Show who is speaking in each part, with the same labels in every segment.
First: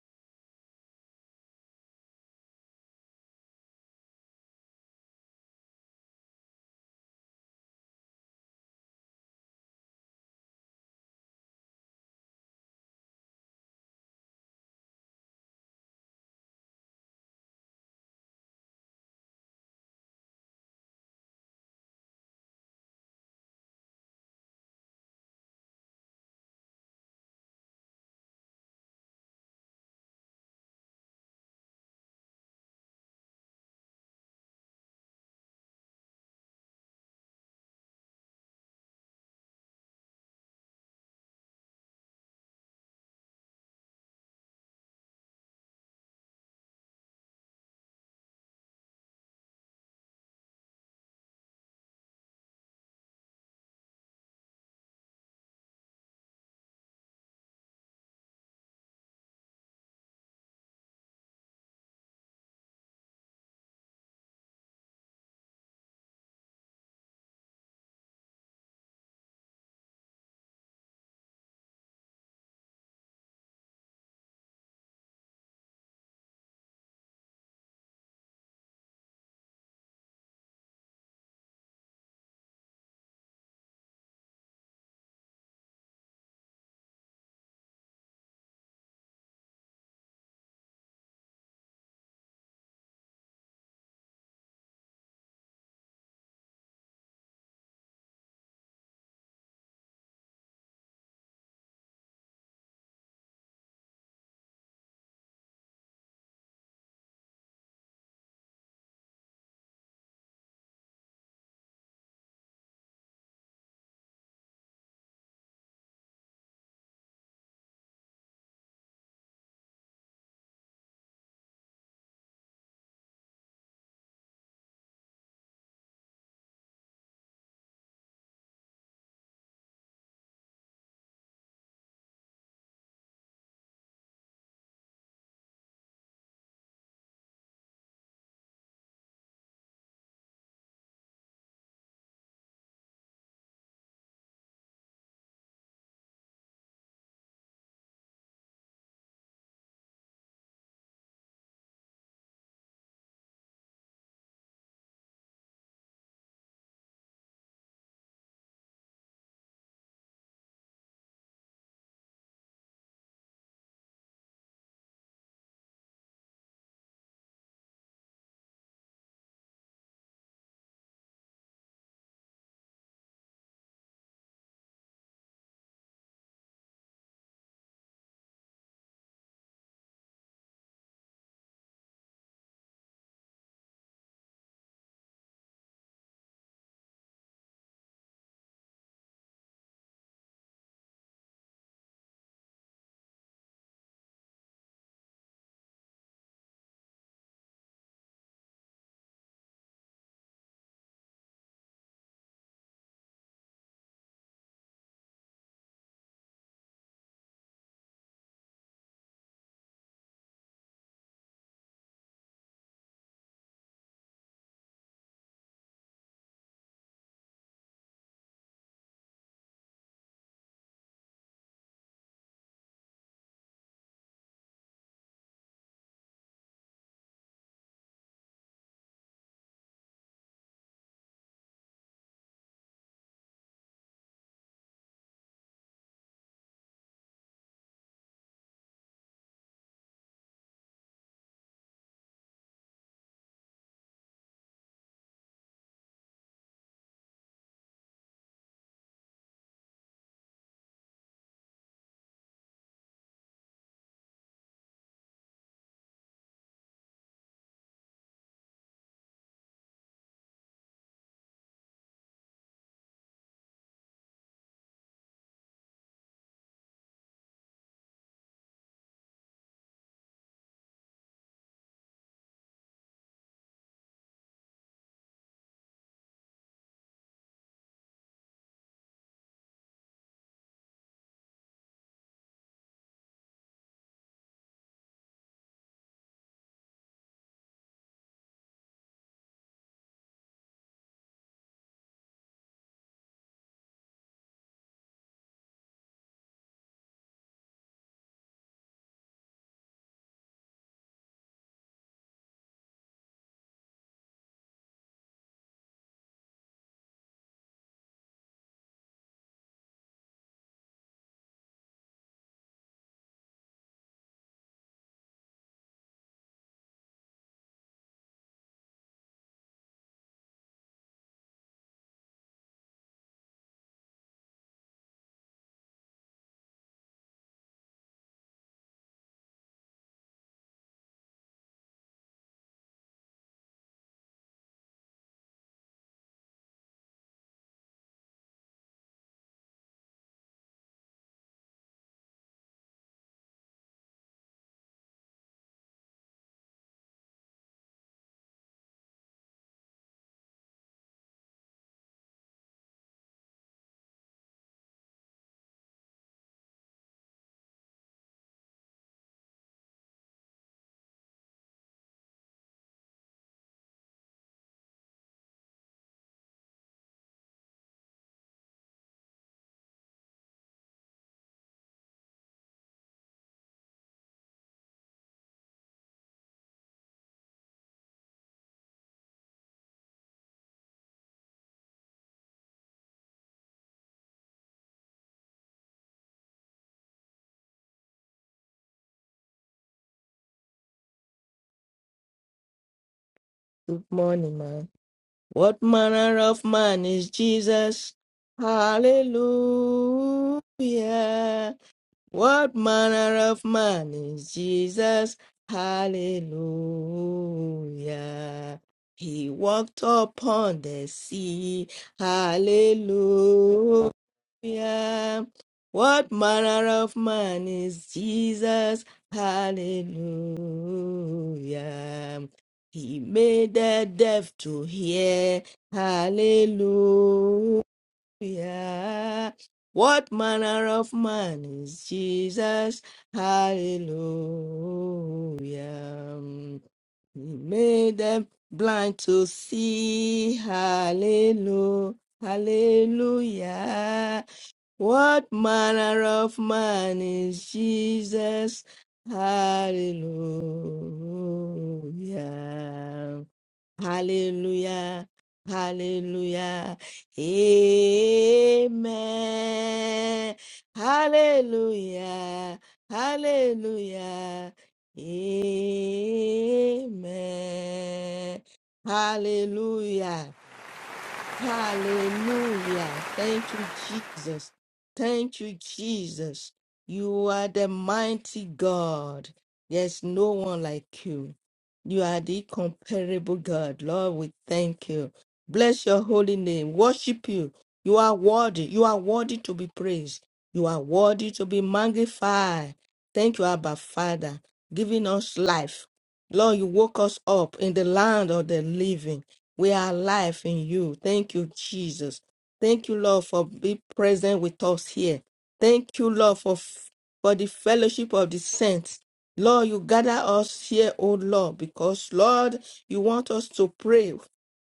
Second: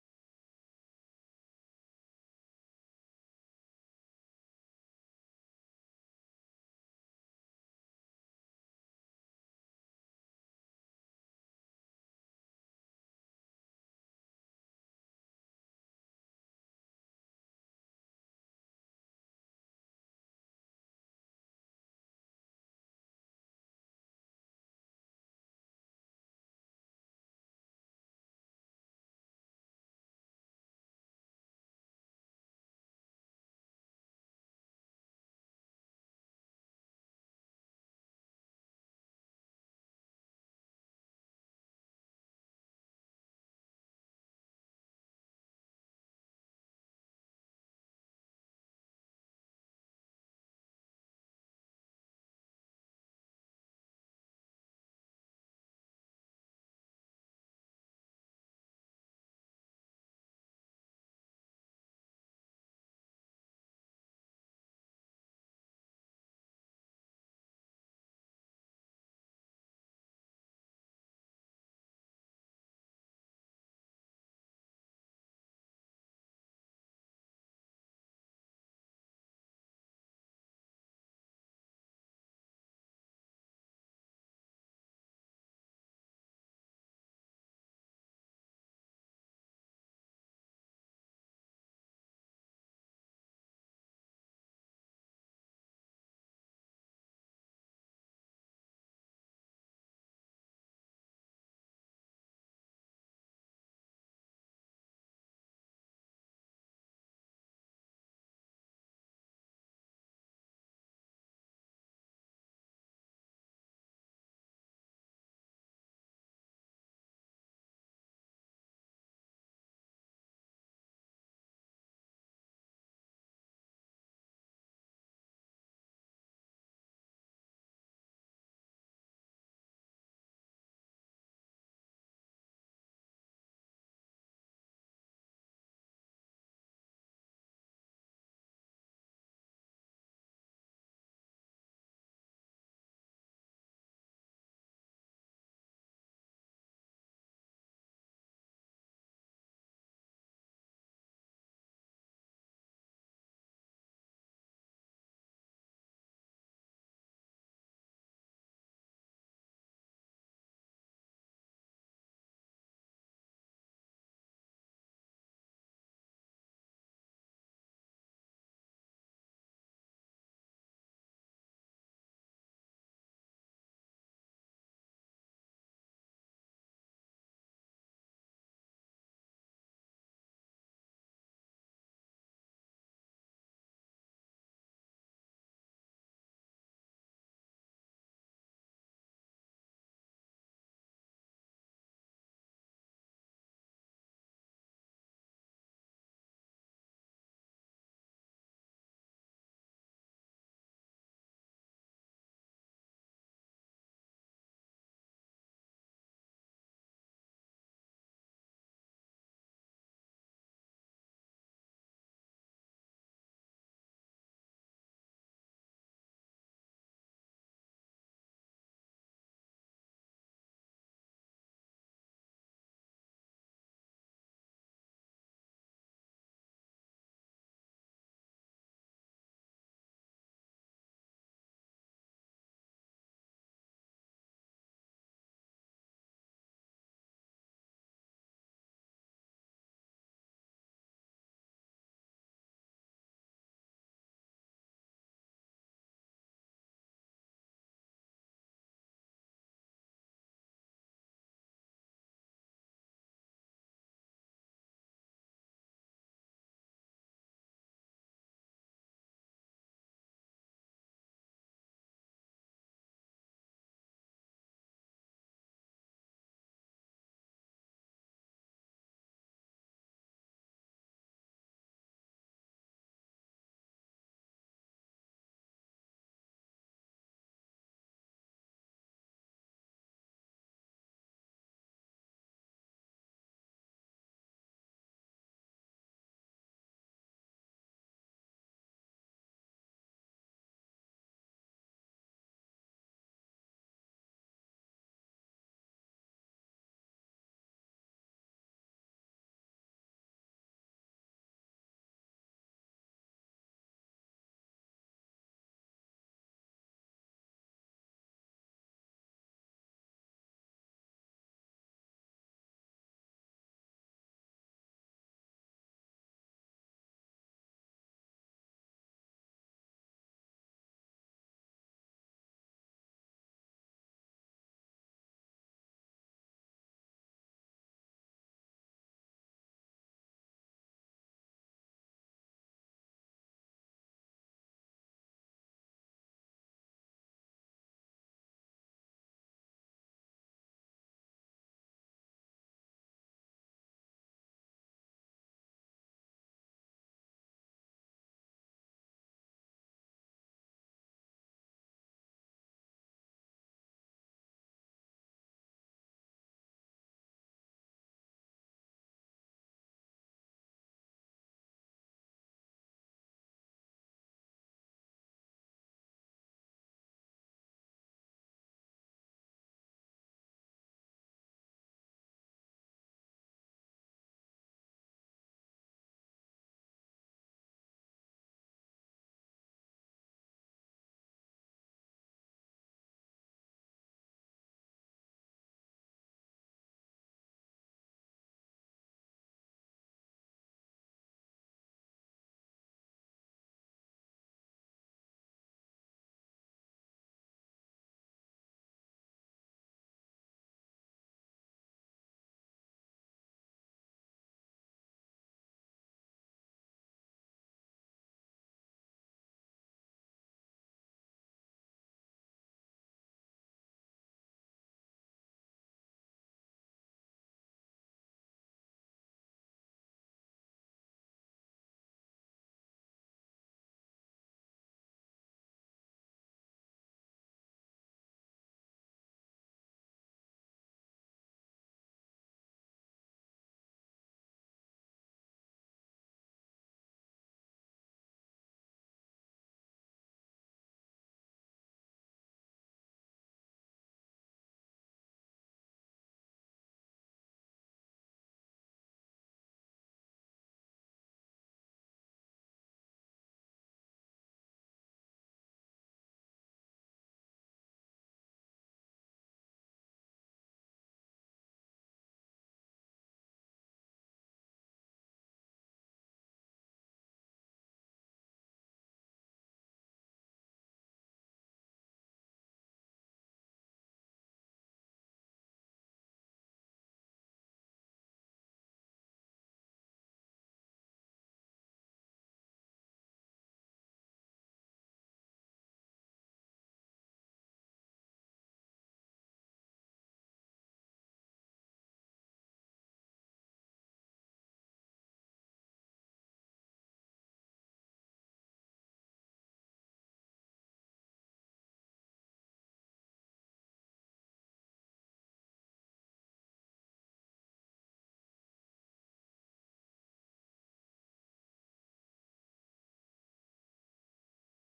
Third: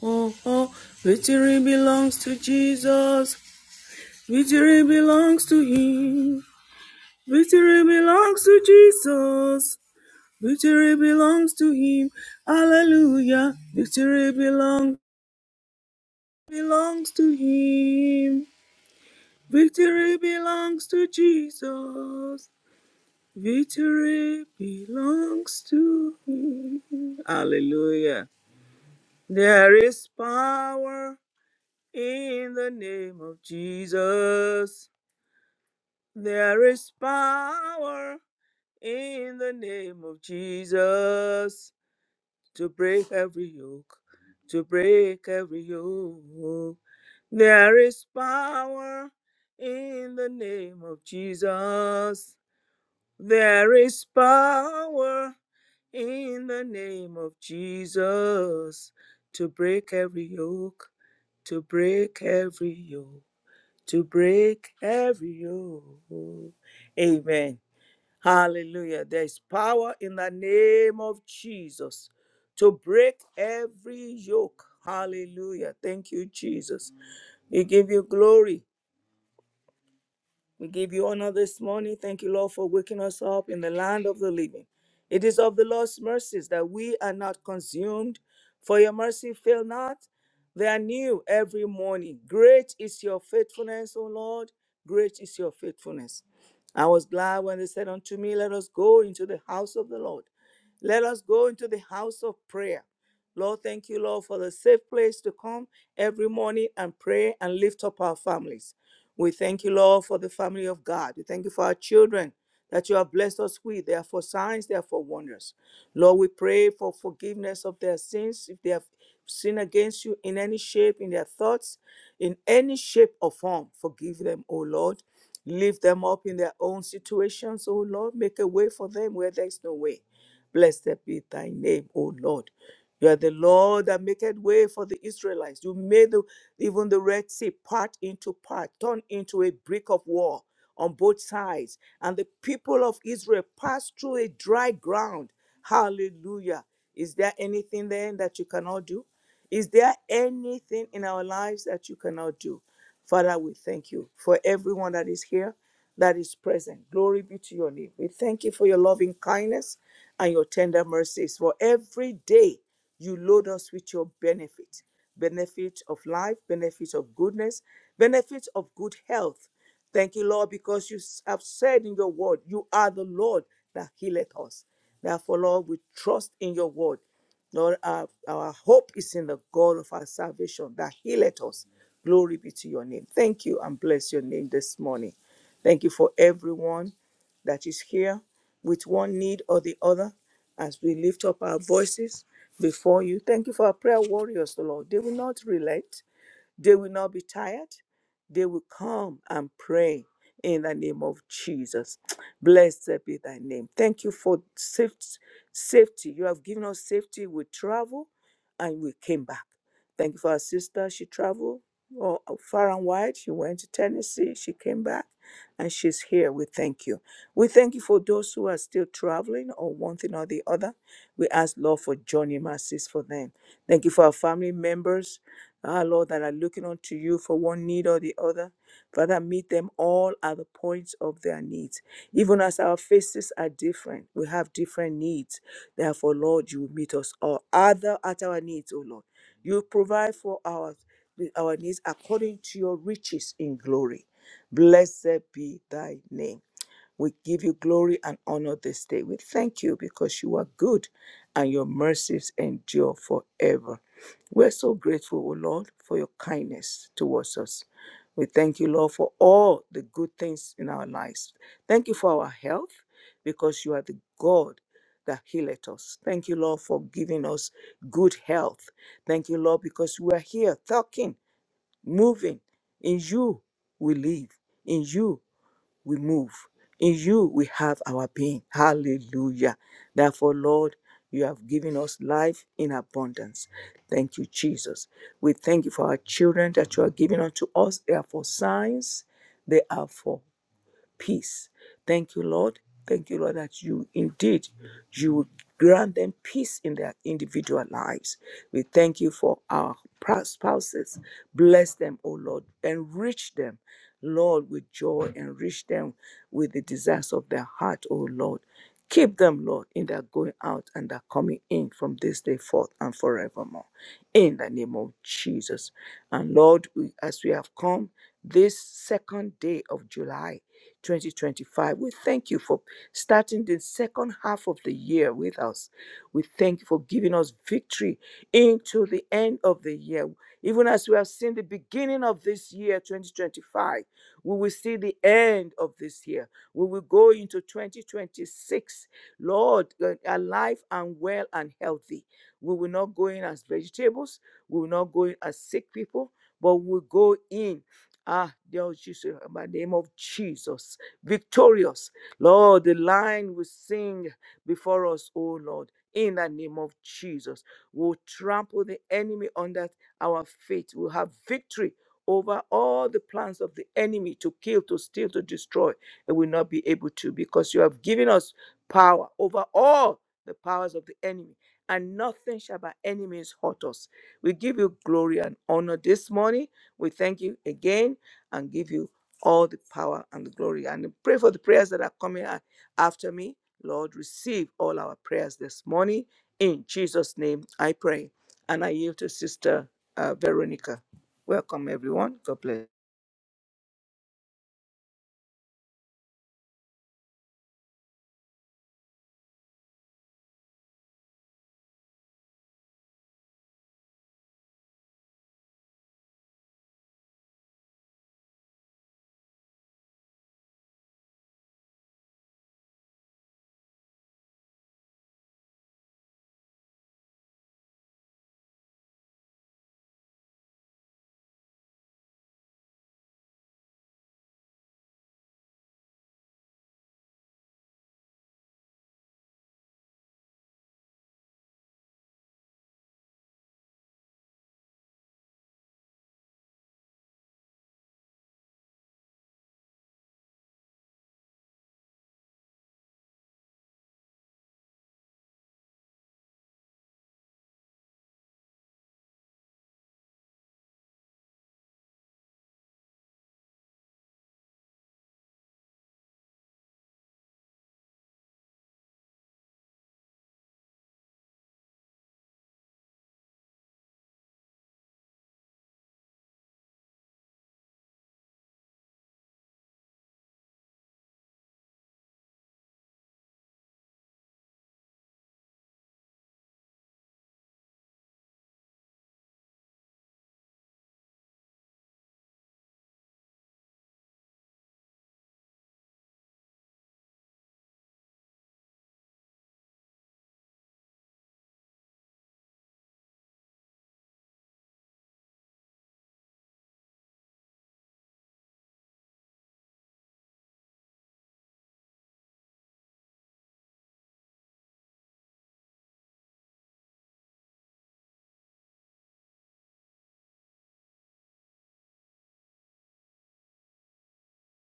Speaker 1: Oh, oh, victory belongs to Jesus. Victory belongs to Him. Victory belongs to Jesus. Victory belongs to Him. Hallelujah. Victory belongs belongs to Him. Victory belongs to Jesus. Victory belongs to Him. Hallelujah. There is power in the name of Jesus. There is power in the name of Jesus to break every yoke, to break every yoke. There is power in the name of Jesus. There is power in the name of Jesus to break every yoke, to break every yoke, to break every yoke. Amen. Hallelujah. There's power in the name of Jesus to break every yoke. Hallelujah. Thank you, Jesus. We give you glory. We give you honor this morning. Thank you, Lord, for waking us up in the land of the living. It is of the Lord's mercies that we are not consumed, for your mercy fail not. They are new every morning. Great is your faithfulness, O Lord. Great is your faithfulness. I was glad when they said unto me, Let us go into the house of the Lord. Let us go into the house of prayer. Lord, thank you, Lord, for the safe place to come every morning and pray and lift up our families. We thank you, Lord, for the family of God. We thank you for our children that you have blessed us with. They are for signs, they are for wonders. Lord, we pray for forgiveness of their sins if they have sinned against you in any shape, in their thoughts, in any shape or form. Forgive them, O Lord. Lift them up in their own situations, O Lord. Make a way for them where there is no way. Blessed be thy name, O Lord. You are the Lord that maketh way for the Israelites. You made the, even the Red Sea part into part, turned into a brick of war on both sides. And the people of Israel passed through a dry ground. Hallelujah. Is there anything then that you cannot do? Is there anything in our lives that you cannot do? Father, we thank you for everyone that is here, that is present. Glory be to your name. We thank you for your loving kindness and your tender mercies. For every day you load us with your benefit benefit of life, benefit of goodness, benefit of good health. Thank you, Lord, because you have said in your word, you are the Lord that healeth us. Therefore, Lord, we trust in your word. Lord, our, our hope is in the God of our salvation that healeth us. Glory be to your name. Thank you and bless your name this morning. Thank you for everyone that is here with one need or the other as we lift up our voices before you. Thank you for our prayer warriors, O Lord. They will not relent, they will not be tired, they will come and pray in the name of Jesus. Blessed be thy name. Thank you for safe- safety. You have given us safety. We travel and we came back. Thank you for our sister. She traveled well, far and wide. She went to Tennessee. She came back and she's here. We thank you. We thank you for those who are still traveling or one thing or the other. We ask, Lord, for journey mercies for them. Thank you for our family members, our Lord, that are looking unto you for one need or the other. Father, meet them all at the points of their needs. Even as our faces are different, we have different needs. Therefore, Lord, you will meet us all other at our needs, O Lord. You provide for our, our needs according to your riches in glory. Blessed be thy name. We give you glory and honor this day. We thank you because you are good and your mercies endure forever. We're so grateful, O Lord, for your kindness towards us. We thank you, Lord, for all the good things in our lives. Thank you for our health because you are the God that healeth us. Thank you, Lord, for giving us good health. Thank you, Lord, because we are here talking, moving. In you we live. In you we move. In you we have our being. Hallelujah. Therefore, Lord, you have given us life in abundance. Thank you, Jesus. We thank you for our children that you are giving unto us. They are for signs, they are for peace. Thank you, Lord. Thank you, Lord, that you indeed you will grant them peace in their individual lives. We thank you for our pra- spouses. Bless them, O Lord. Enrich them, Lord, with joy. Enrich them with the desires of their heart, O Lord. Keep them, Lord, in their going out and their coming in from this day forth and forevermore. In the name of Jesus. And Lord, we, as we have come this second day of July. 2025. We thank you for starting the second half of the year with us. We thank you for giving us victory into the end of the year. Even as we have seen the beginning of this year, 2025, we will see the end of this year. We will go into 2026, Lord, uh, alive and well and healthy. We will not go in as vegetables, we will not go in as sick people, but we will go in. Ah, Lord Jesus, in the name of Jesus, victorious. Lord, the line will sing before us, O Lord, in the name of Jesus. We'll trample the enemy under our feet. We'll have victory over all the plans of the enemy to kill, to steal, to destroy, and will not be able to because you have given us power over all the powers of the enemy, and nothing shall by enemies hurt us. We give you glory and honor this morning. We thank you again and give you all the power and the glory. And pray for the prayers that are coming a- after me. Lord, receive all our prayers this morning. In Jesus' name, I pray. And I yield to Sister uh, Veronica. Welcome, everyone. God bless.
Speaker 2: Good morning, man. What manner of man is Jesus? Hallelujah. What manner of man is Jesus? Hallelujah. He walked upon the sea. Hallelujah. What manner of man is Jesus? Hallelujah. He made the deaf to hear. Hallelujah. What manner of man is Jesus? Hallelujah. He made them blind to see. Hallelujah. Hallelujah. What manner of man is Jesus? Hallelujah. Hallelujah. Hallelujah. Amen. Hallelujah. Hallelujah. Amen. Hallelujah. Hallelujah. Thank you, Jesus. Thank you, Jesus. You are the mighty God. There's no one like you. You are the incomparable God. Lord, we thank you. Bless your holy name. Worship you. You are worthy. You are worthy to be praised. You are worthy to be magnified. Thank you, Abba Father, giving us life. Lord, you woke us up in the land of the living. We are alive in you. Thank you, Jesus. Thank you, Lord, for being present with us here. Thank you, Lord, for, for the fellowship of the saints. Lord, you gather us here, oh Lord, because, Lord, you want us to pray,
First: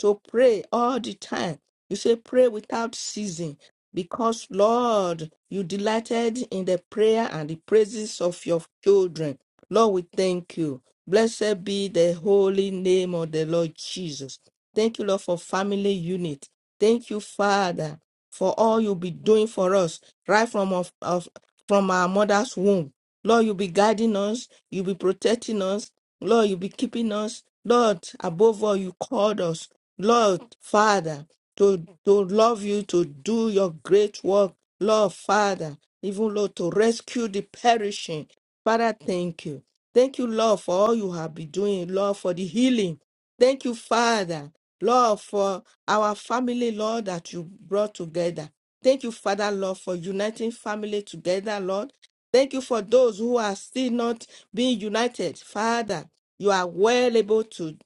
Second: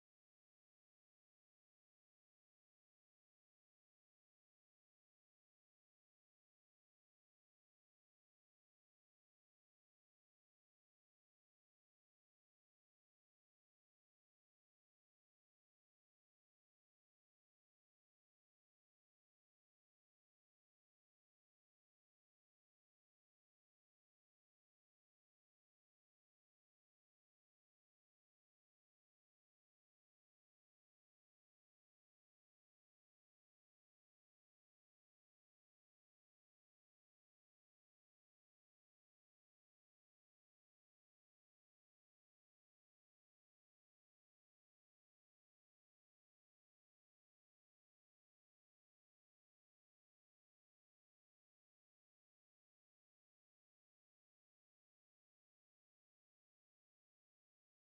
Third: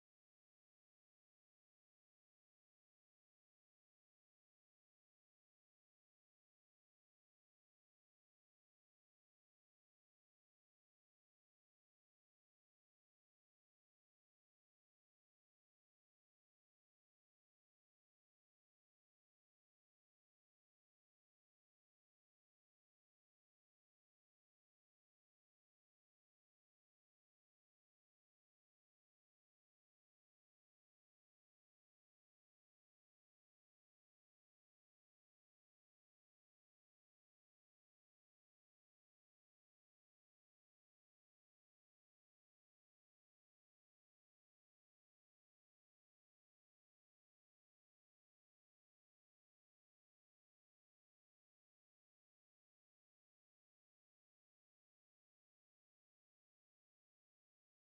Speaker 2: to pray all the time. You say, pray without ceasing, because, Lord, you delighted in the prayer and the praises of your children. Lord, we thank you. Blessed be the holy name of the Lord Jesus. Thank you, Lord, for family unit. Thank you, Father, for all you'll be doing for us right from of, of from our mother's womb. Lord, you'll be guiding us, you'll be protecting us, Lord, you'll be keeping us. Lord, above all, you called us, Lord, Father, to, to love you, to do your great work, Lord, Father, even Lord, to rescue the perishing. Father, thank you. Thank you, Lord, for all you have been doing, Lord, for the healing. Thank you, Father, Lord, for our family, Lord, that you brought together. Thank you, Father, Lord, for uniting family together, Lord. Thank you for those who are still not being united. Father, you are well able to,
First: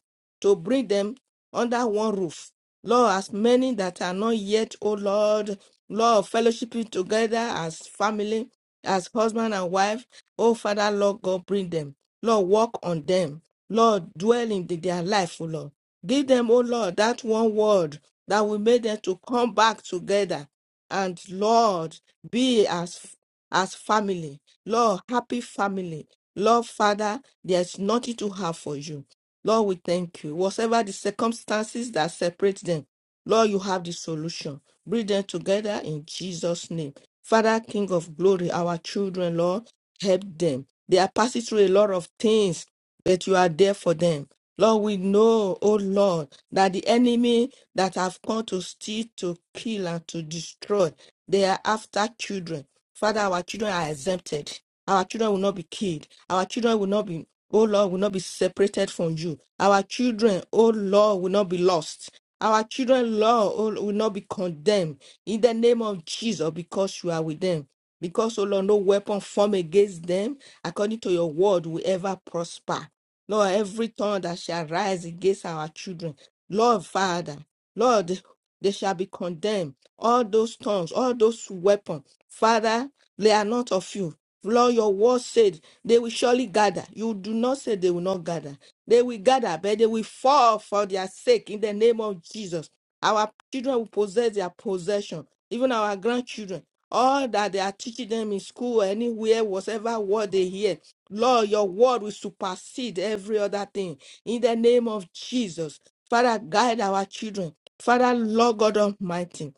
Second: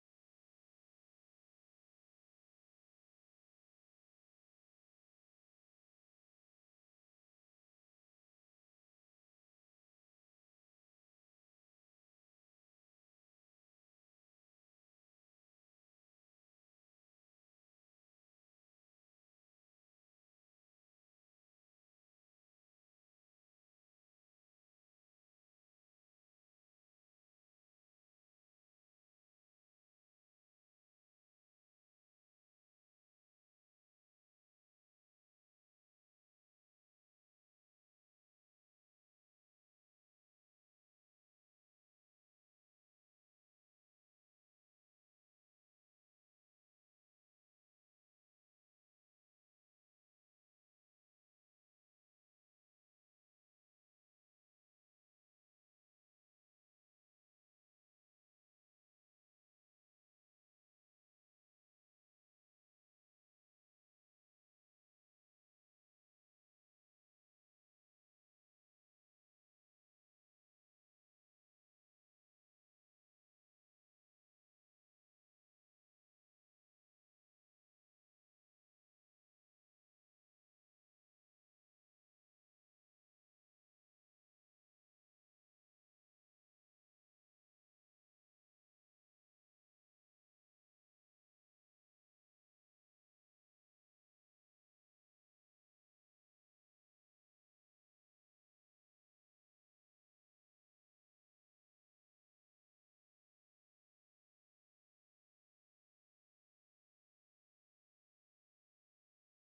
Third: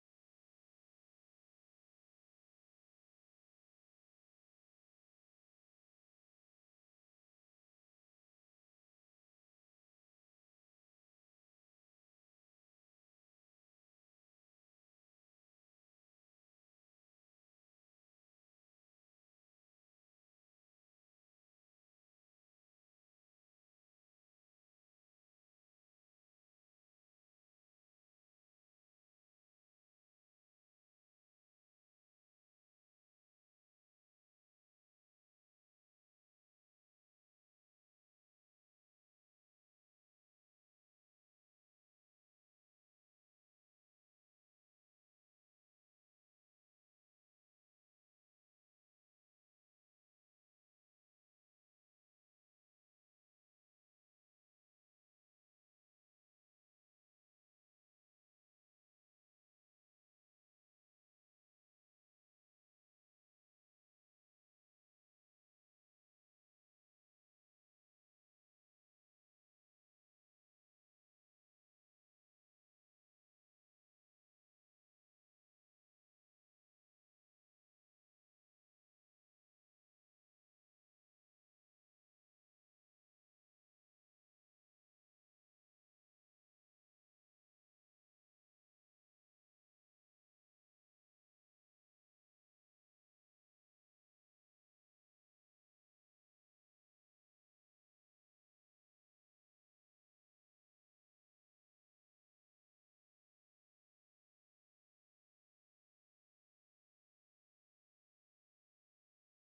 Speaker 2: to bring them under one roof. Lord, as many that are not yet, oh Lord, Lord, fellowshipping together as family, as husband and wife. Oh, Father, Lord God, bring them. Lord, walk on them. Lord, dwell in the- their life, oh Lord. Give them, oh Lord, that one word that will make them to come back together. And Lord, be as as family. Lord, happy family. Lord, Father, there's nothing to have for you. Lord, we thank you. Whatever the circumstances that separate them, Lord, you have the solution. Bring them together in Jesus' name. Father, King of glory, our children, Lord help them. They are passing through a lot of things, but you are there for them. Lord, we know, oh Lord, that the enemy that have come to steal, to kill, and to destroy, they are after children. Father, our children are exempted. Our children will not be killed. Our children will not be, oh Lord, will not be separated from you. Our children, oh Lord, will not be lost. Our children, Lord, oh, will not be condemned in the name of Jesus because you are with them. Because, O Lord, no weapon formed against them, according to your word, will ever prosper. Lord, every tongue that shall rise against our children, Lord Father, Lord, they they shall be condemned. All those tongues, all those weapons, Father, they are not of you. Lord, your word said they will surely gather. You do not say they will not gather. They will gather, but they will fall for their sake in the name of Jesus. Our children will possess their possession, even our grandchildren. All that they are teaching them in school, anywhere, whatever word they hear, Lord, your word will supersede every other thing. In the name of Jesus, Father, guide our children. Father, Lord God Almighty.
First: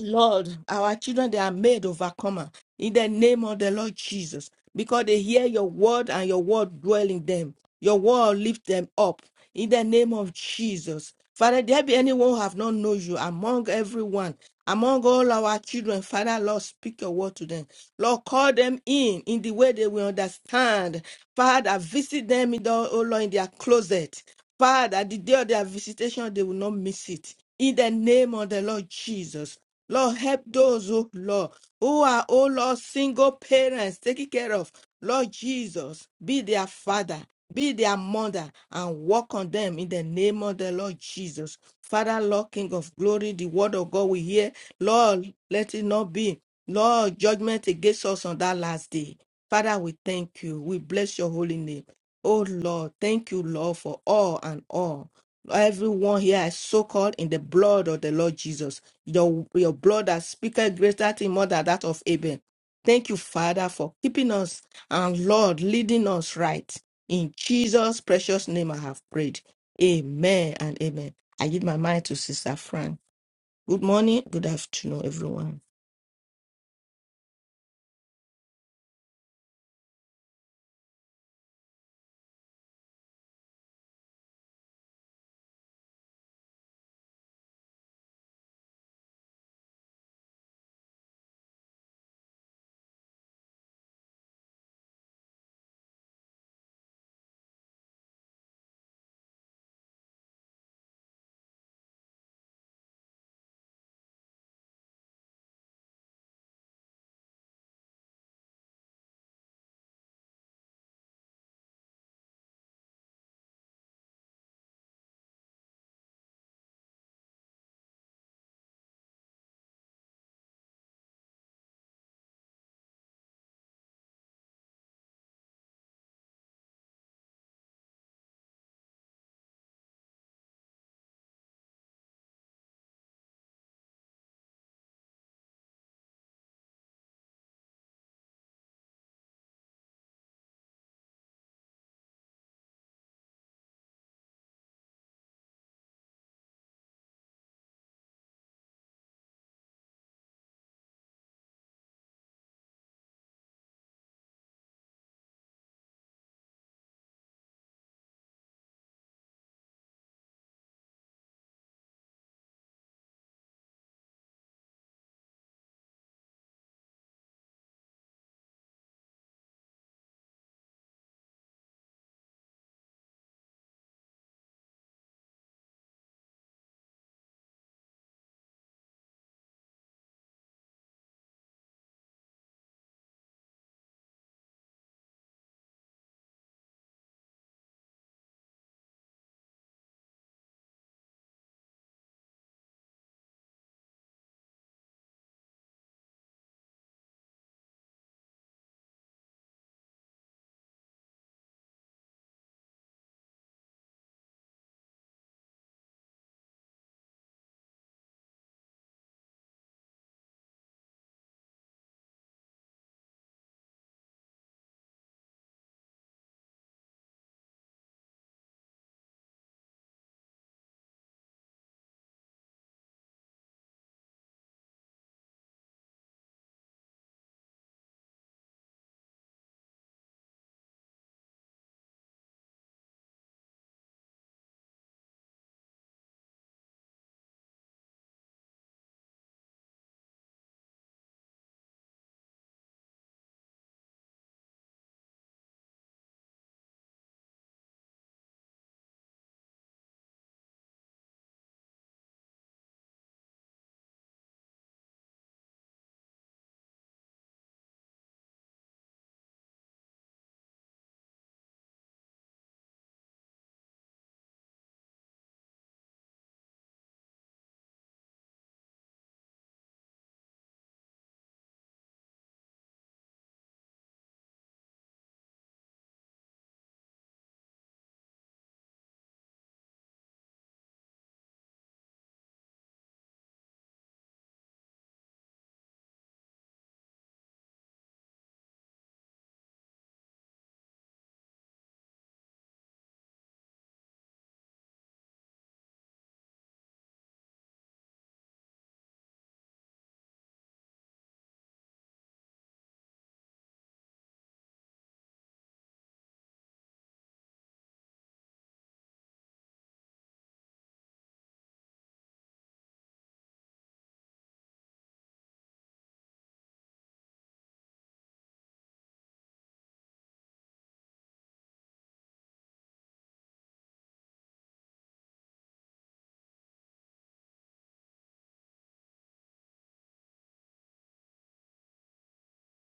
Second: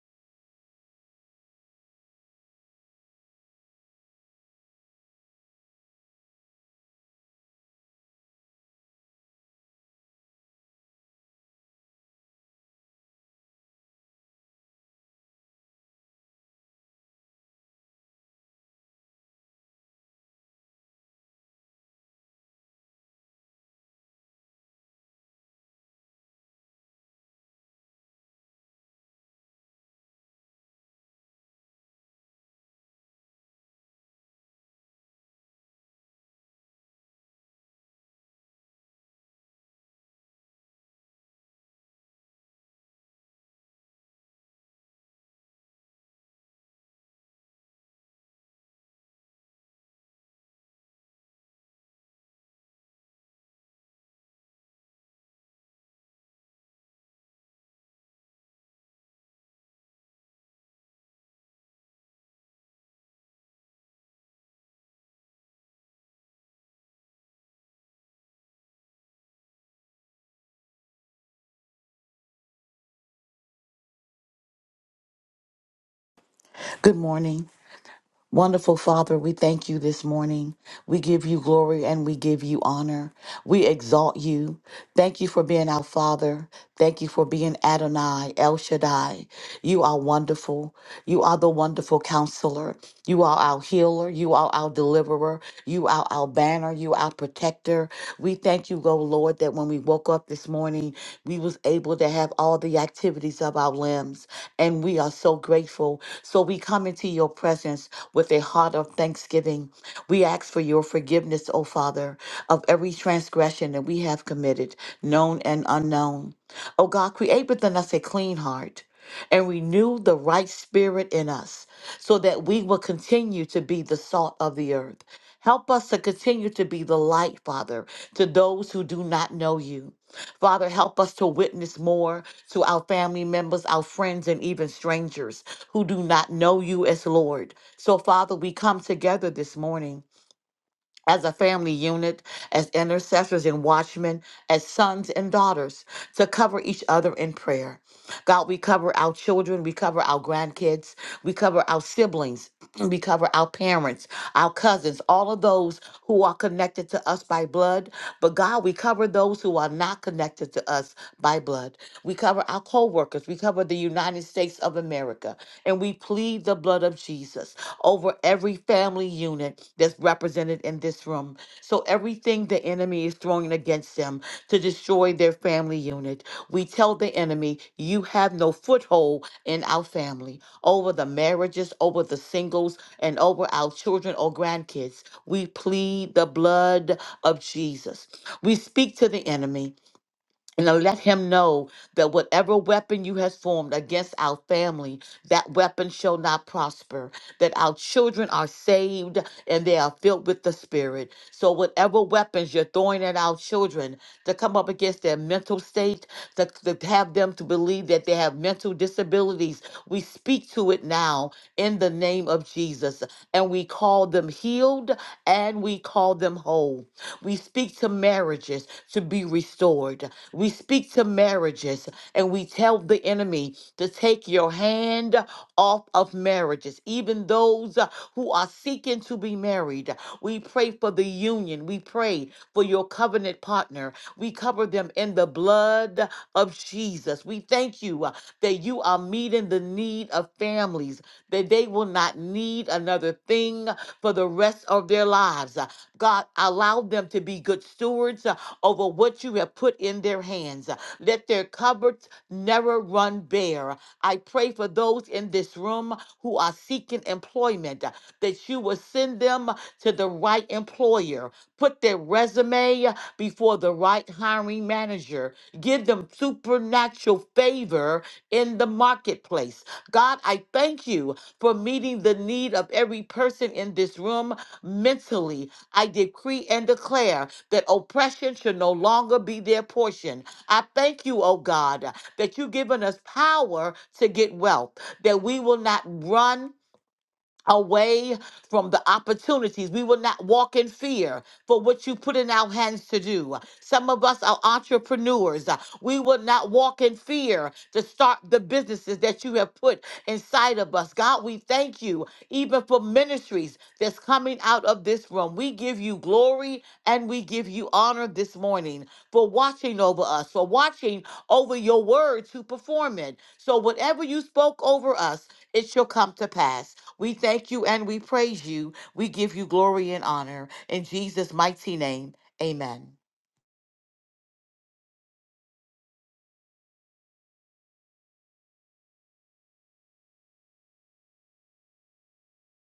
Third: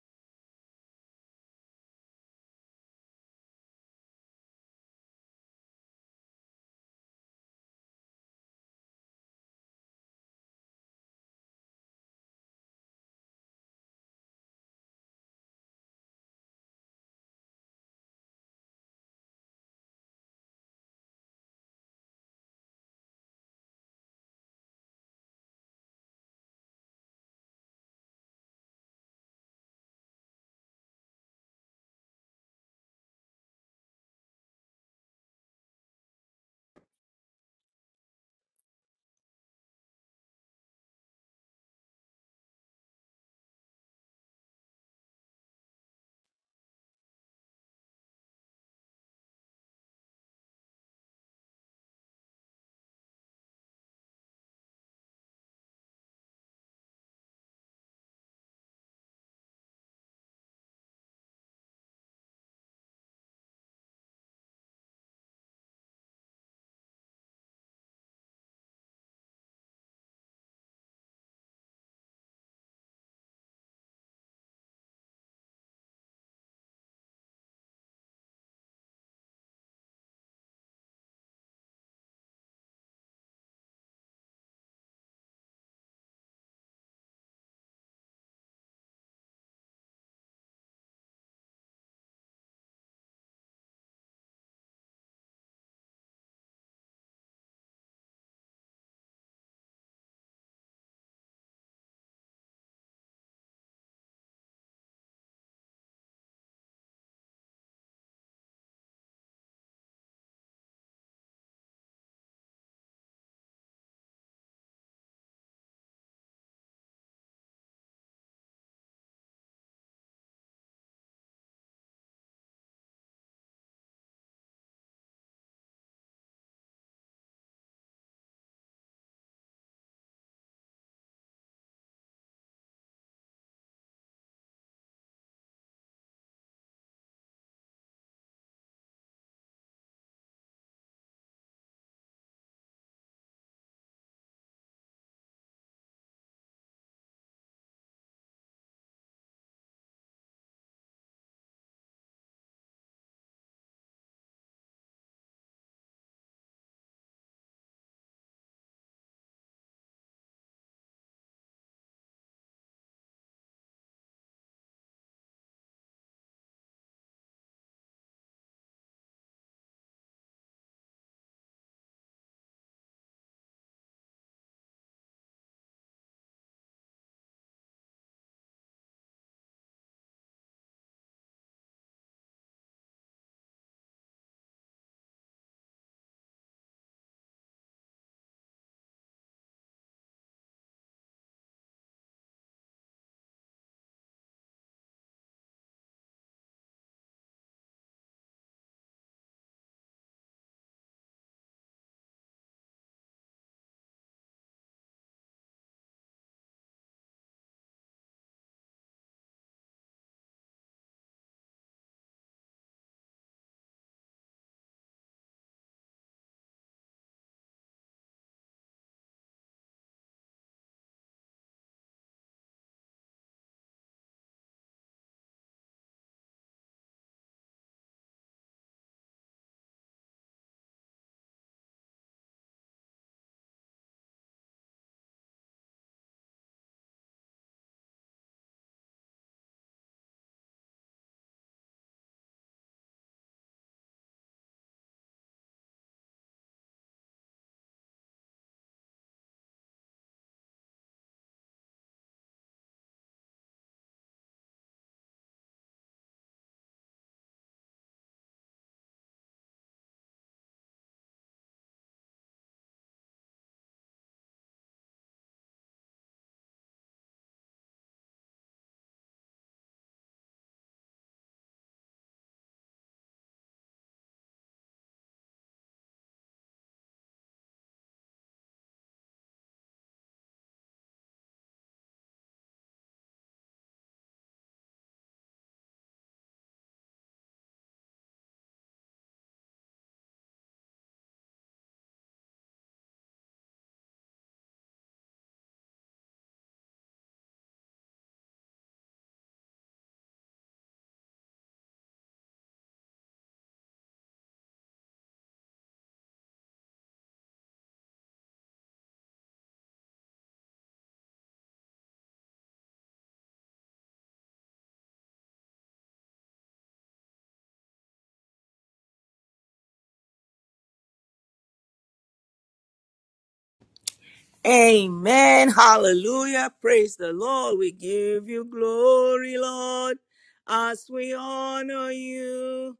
Speaker 2: Lord, our children, they are made overcomer in the name of the Lord Jesus because they hear your word and your word dwell in them. Your word lift them up in the name of Jesus. Father, there be anyone who have not known you among everyone, among all our children. Father, Lord, speak your word to them. Lord, call them in in the way they will understand. Father, visit them in the, oh Lord, in their closet. Father, the day of their visitation, they will not miss it. In the name of the Lord Jesus. Lord, help those, oh Lord, who are, oh Lord, single parents taking care of. Lord Jesus, be their father, be their mother, and walk on them in the name of the Lord Jesus. Father, Lord, King of glory, the word of God we hear. Lord, let it not be. Lord, judgment against us on that last day. Father, we thank you. We bless your holy name. Oh Lord, thank you, Lord, for all and all. Everyone here is so called in the blood of the Lord Jesus. Your, your blood that speaketh greater thing more than that of Abel. Thank you, Father, for keeping us and Lord leading us right. In Jesus' precious name I have prayed. Amen and amen. I give my mind to Sister Fran. Good morning, good afternoon, everyone.
Speaker 3: Good morning. Wonderful Father, we thank you this morning. We give you glory and we give you honor. We exalt you. Thank you for being our Father. Thank you for being Adonai, El Shaddai. You are wonderful. You are the wonderful counselor. You are our healer. You are our deliverer. You are our banner. You are our protector. We thank you, oh Lord, that when we woke up this morning, we was able to have all the activities of our limbs. And we are so grateful. So we come into your presence with a heart of thanksgiving. We ask for your forgiveness, O Father, of every transgression that we have committed, known and unknown. O God, create within us a clean heart and renew the right spirit in us so that we will continue to be the salt of the earth. Help us to continue to be the light, Father, to those who do not know you. Father, help us to witness more to our family members, our friends, and even strangers who do not know you as Lord. So, Father, we come together this morning as a family unit, as intercessors and watchmen, as sons and daughters, to cover each other in prayer. God, we cover our children, we cover our grandkids, we cover our siblings, we cover our parents, our cousins, all of those who are connected to us by blood. But God, we cover those who are not connected to us by blood. We cover our co workers, we cover the United States of America, and we plead the blood of Jesus over every family unit that's represented in this room. So everything the enemy is throwing against them to destroy their family unit, we tell the enemy, you have no foothold in our family, over the marriages, over the singles, and over our children or grandkids. We plead the blood of Jesus. We speak to the enemy and now let him know that whatever weapon you has formed against our family, that weapon shall not prosper. That our children are saved and they are filled with the Spirit. So whatever weapons you're throwing at our children to come up against their mental state, to, to have them to believe that they have mental disabilities, we speak to it now in the name of Jesus. And we call them healed and we call them whole. We speak to marriages to be restored. We speak to marriages and we tell the enemy to take your hand off of marriages, even those uh, who are seeking to be married. We pray for the union. We pray for your covenant partner. We cover them in the blood of Jesus. We thank you uh, that you are meeting the need of families, that they will not need another thing for the rest of their lives. Uh, God, allow them to be good stewards. uh, over what you have put in their hands. Let their cupboards never run bare. I pray for those in this room who are seeking employment that you will send them to the right employer. Put their resume before the right hiring manager. Give them supernatural favor in the marketplace. God, I thank you for meeting the need of every person in this room mentally. I decree and declare that oppression should no longer be their portion. I thank you, oh God, that you've given us power to get wealth, that we will not run away from the opportunities. We will not walk in fear for what you put in our hands to do. Some of us are entrepreneurs. Uh, We will not walk in fear to start the businesses that you have put inside of us. God, we thank you even for ministries that's coming out of this room. We give you glory and we give you honor this morning for watching over us, for watching over your word to perform it. So whatever you spoke over us, it shall come to pass. We thank you and we praise you. We give you glory and honor. In Jesus' mighty name, amen.
Speaker 1: Amen. Hallelujah. Praise the Lord. We give you glory, Lord, as we honor you.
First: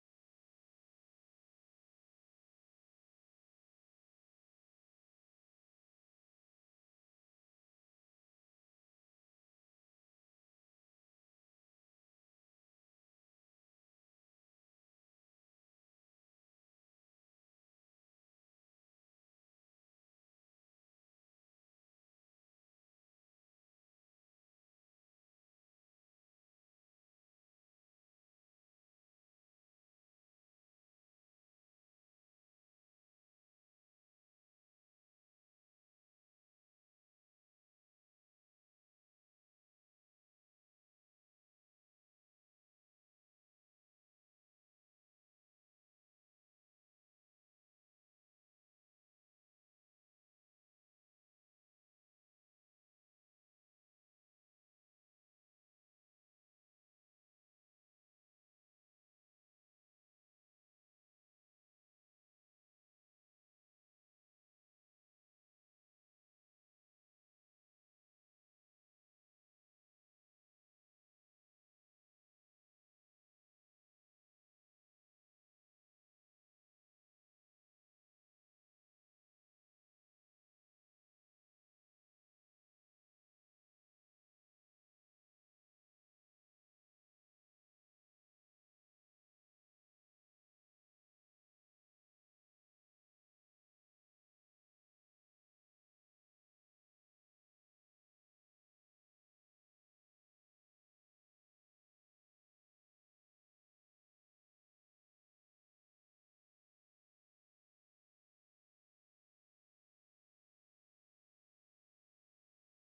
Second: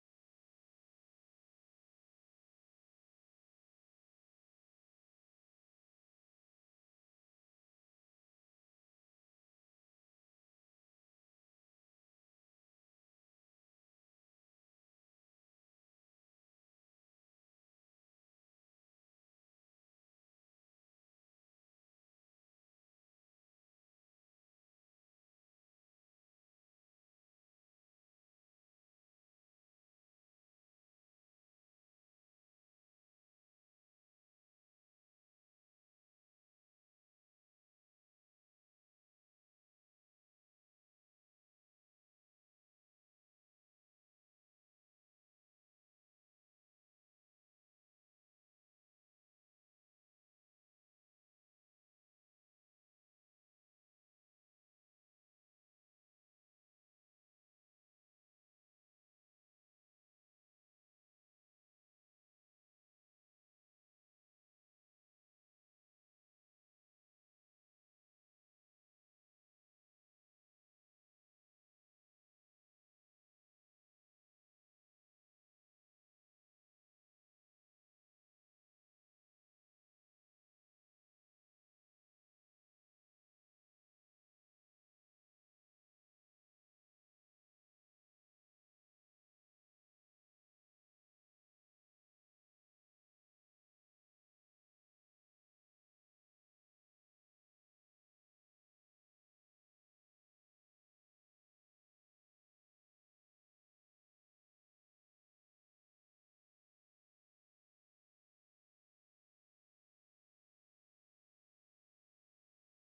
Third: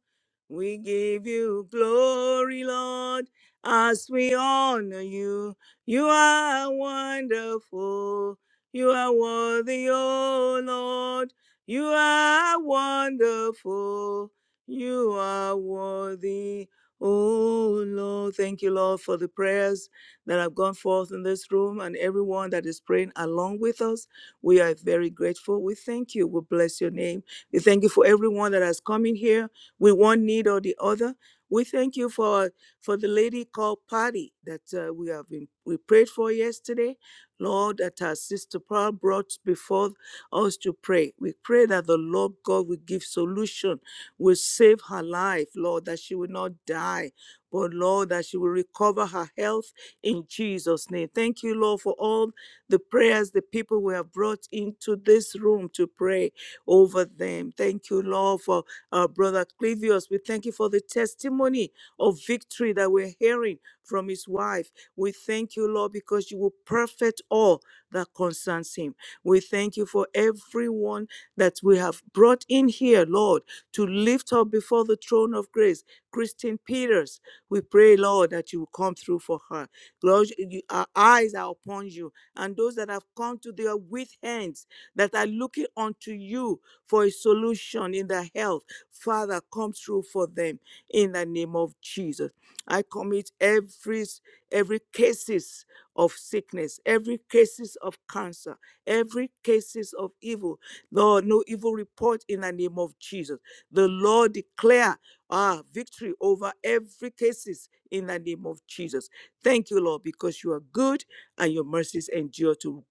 Speaker 1: We give you glory, Lord, as we honor you. You are wonderful. You are worthy, O Lord. You are wonderful. You are worthy, O Lord. Thank you, Lord, for the prayers that have gone forth in this room and everyone that is praying along with us. We are very grateful. We thank you. We bless your name. We thank you for everyone that has come in here with one need or the other. We thank you for for the lady called Patty that uh, we have been we prayed for yesterday, Lord, that our sister Paul brought before us to pray. We pray that the Lord God will give solution, will save her life, Lord, that she will not die, but Lord, that she will recover her health in Jesus' name. Thank you, Lord, for all the prayers the people we have brought into this room to pray over them. Thank you, Lord, for our brother Clivius. We thank you for the testimony of victory that we're hearing from his wife. We thank you, Lord, because you will perfect all that concerns him. We thank you for everyone that we have brought in here, Lord, to lift up before the throne of grace, Christine Peters. We pray, Lord, that you will come through for her. Lord, you- our eyes are upon you, and those that have come to their with hands that are looking unto you for a solution in their health, Father, come through for them in the name of Jesus. I commit every every cases of sickness, every cases of cancer, every cases of evil Lord, no evil report in the name of Jesus. The Lord declare ah, victory over every cases in the name of Jesus. Thank you, Lord, because you are good and your mercies endure to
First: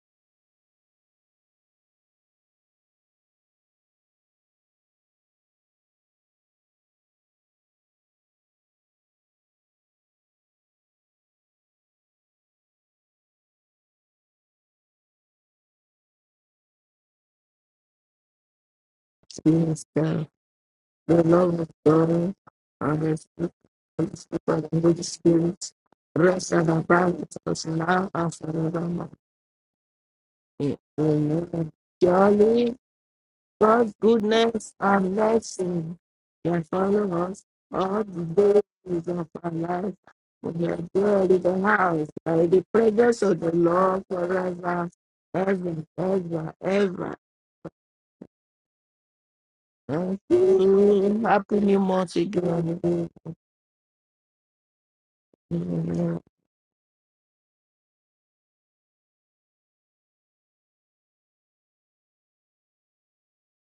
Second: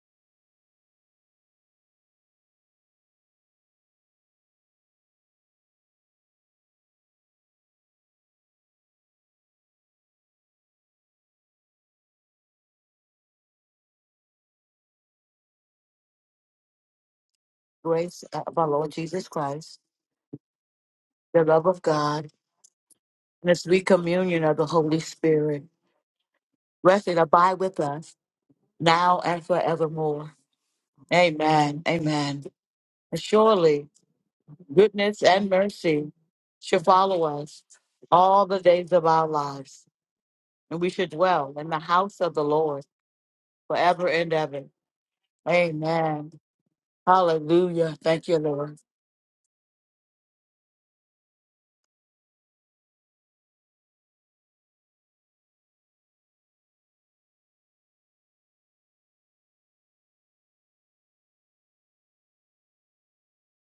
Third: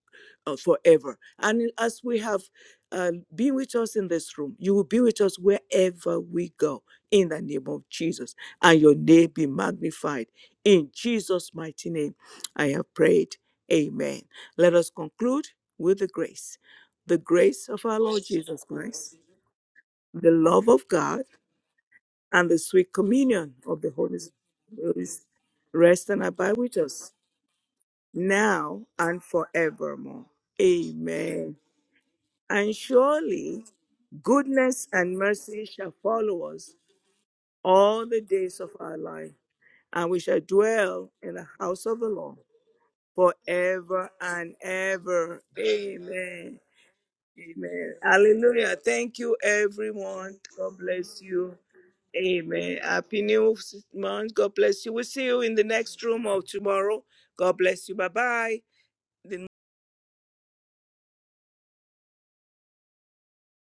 Speaker 1: uh, forever. And as we have uh, been with us in this room, you will be with us wherever we go in the name of Jesus. And your name be magnified. In Jesus' mighty name, I have prayed. Amen. Let us conclude with the grace the grace of our Lord
Speaker 3: Grace of
Speaker 1: Jesus
Speaker 3: our Lord
Speaker 1: Christ,
Speaker 3: Jesus Christ,
Speaker 2: Yes, sir.
Speaker 1: the love of God,
Speaker 2: the
Speaker 3: the
Speaker 2: love
Speaker 3: love
Speaker 2: of
Speaker 3: of God,
Speaker 2: God,
Speaker 1: and the sweet
Speaker 2: and the
Speaker 3: and
Speaker 2: fruit
Speaker 3: the
Speaker 1: communion of
Speaker 3: sweet
Speaker 1: the
Speaker 2: of the
Speaker 1: Holy
Speaker 2: Spirit
Speaker 3: communion of the
Speaker 2: of the
Speaker 3: Holy
Speaker 2: Holy
Speaker 1: Spirit
Speaker 3: Spirit,
Speaker 2: Spirit,
Speaker 1: rest and
Speaker 2: rest
Speaker 1: abide
Speaker 2: and
Speaker 1: with
Speaker 3: rest
Speaker 1: us
Speaker 2: abide
Speaker 3: and
Speaker 2: with
Speaker 3: abide
Speaker 2: us
Speaker 3: with
Speaker 2: now
Speaker 3: us
Speaker 2: and
Speaker 1: now
Speaker 2: forevermore.
Speaker 3: now
Speaker 1: and
Speaker 3: and
Speaker 1: forevermore.
Speaker 3: forevermore.
Speaker 1: Amen.
Speaker 2: Amen.
Speaker 3: Amen. Amen.
Speaker 1: And
Speaker 2: Surely
Speaker 3: And
Speaker 1: surely
Speaker 3: surely
Speaker 2: God's goodness
Speaker 1: goodness
Speaker 2: and
Speaker 1: and
Speaker 3: goodness and
Speaker 1: mercy
Speaker 2: mercy
Speaker 1: shall
Speaker 3: mercy
Speaker 1: follow
Speaker 2: shall
Speaker 1: us
Speaker 3: shall
Speaker 2: follow
Speaker 3: follow
Speaker 2: us
Speaker 3: us
Speaker 2: all
Speaker 1: all the
Speaker 3: all the
Speaker 1: days
Speaker 2: the
Speaker 1: of
Speaker 3: days
Speaker 1: our
Speaker 3: of
Speaker 2: days of
Speaker 3: our
Speaker 1: life,
Speaker 2: our
Speaker 3: lives,
Speaker 2: life.
Speaker 1: and we shall
Speaker 2: We are
Speaker 3: and we should
Speaker 1: dwell
Speaker 2: dwell
Speaker 1: in
Speaker 2: in
Speaker 1: the
Speaker 3: dwell
Speaker 2: the
Speaker 3: in the
Speaker 1: house of the
Speaker 2: house
Speaker 3: house of
Speaker 1: Lord
Speaker 3: the
Speaker 2: by the
Speaker 3: Lord
Speaker 2: presence of the Lord
Speaker 3: forever
Speaker 1: forever
Speaker 3: and
Speaker 1: and
Speaker 3: ever.
Speaker 2: forever,
Speaker 1: ever.
Speaker 2: ever,
Speaker 3: Amen.
Speaker 2: ever,
Speaker 1: Amen.
Speaker 2: ever.
Speaker 1: Amen.
Speaker 3: Hallelujah. Thank you, Lord.
Speaker 1: Hallelujah. Thank you, everyone. God bless you.
Speaker 2: Happy New Month
Speaker 1: Amen.
Speaker 2: again.
Speaker 1: Happy New Month. God bless you. We'll see you in the next
Speaker 2: Amen.
Speaker 1: room of tomorrow. God bless you. Bye bye. The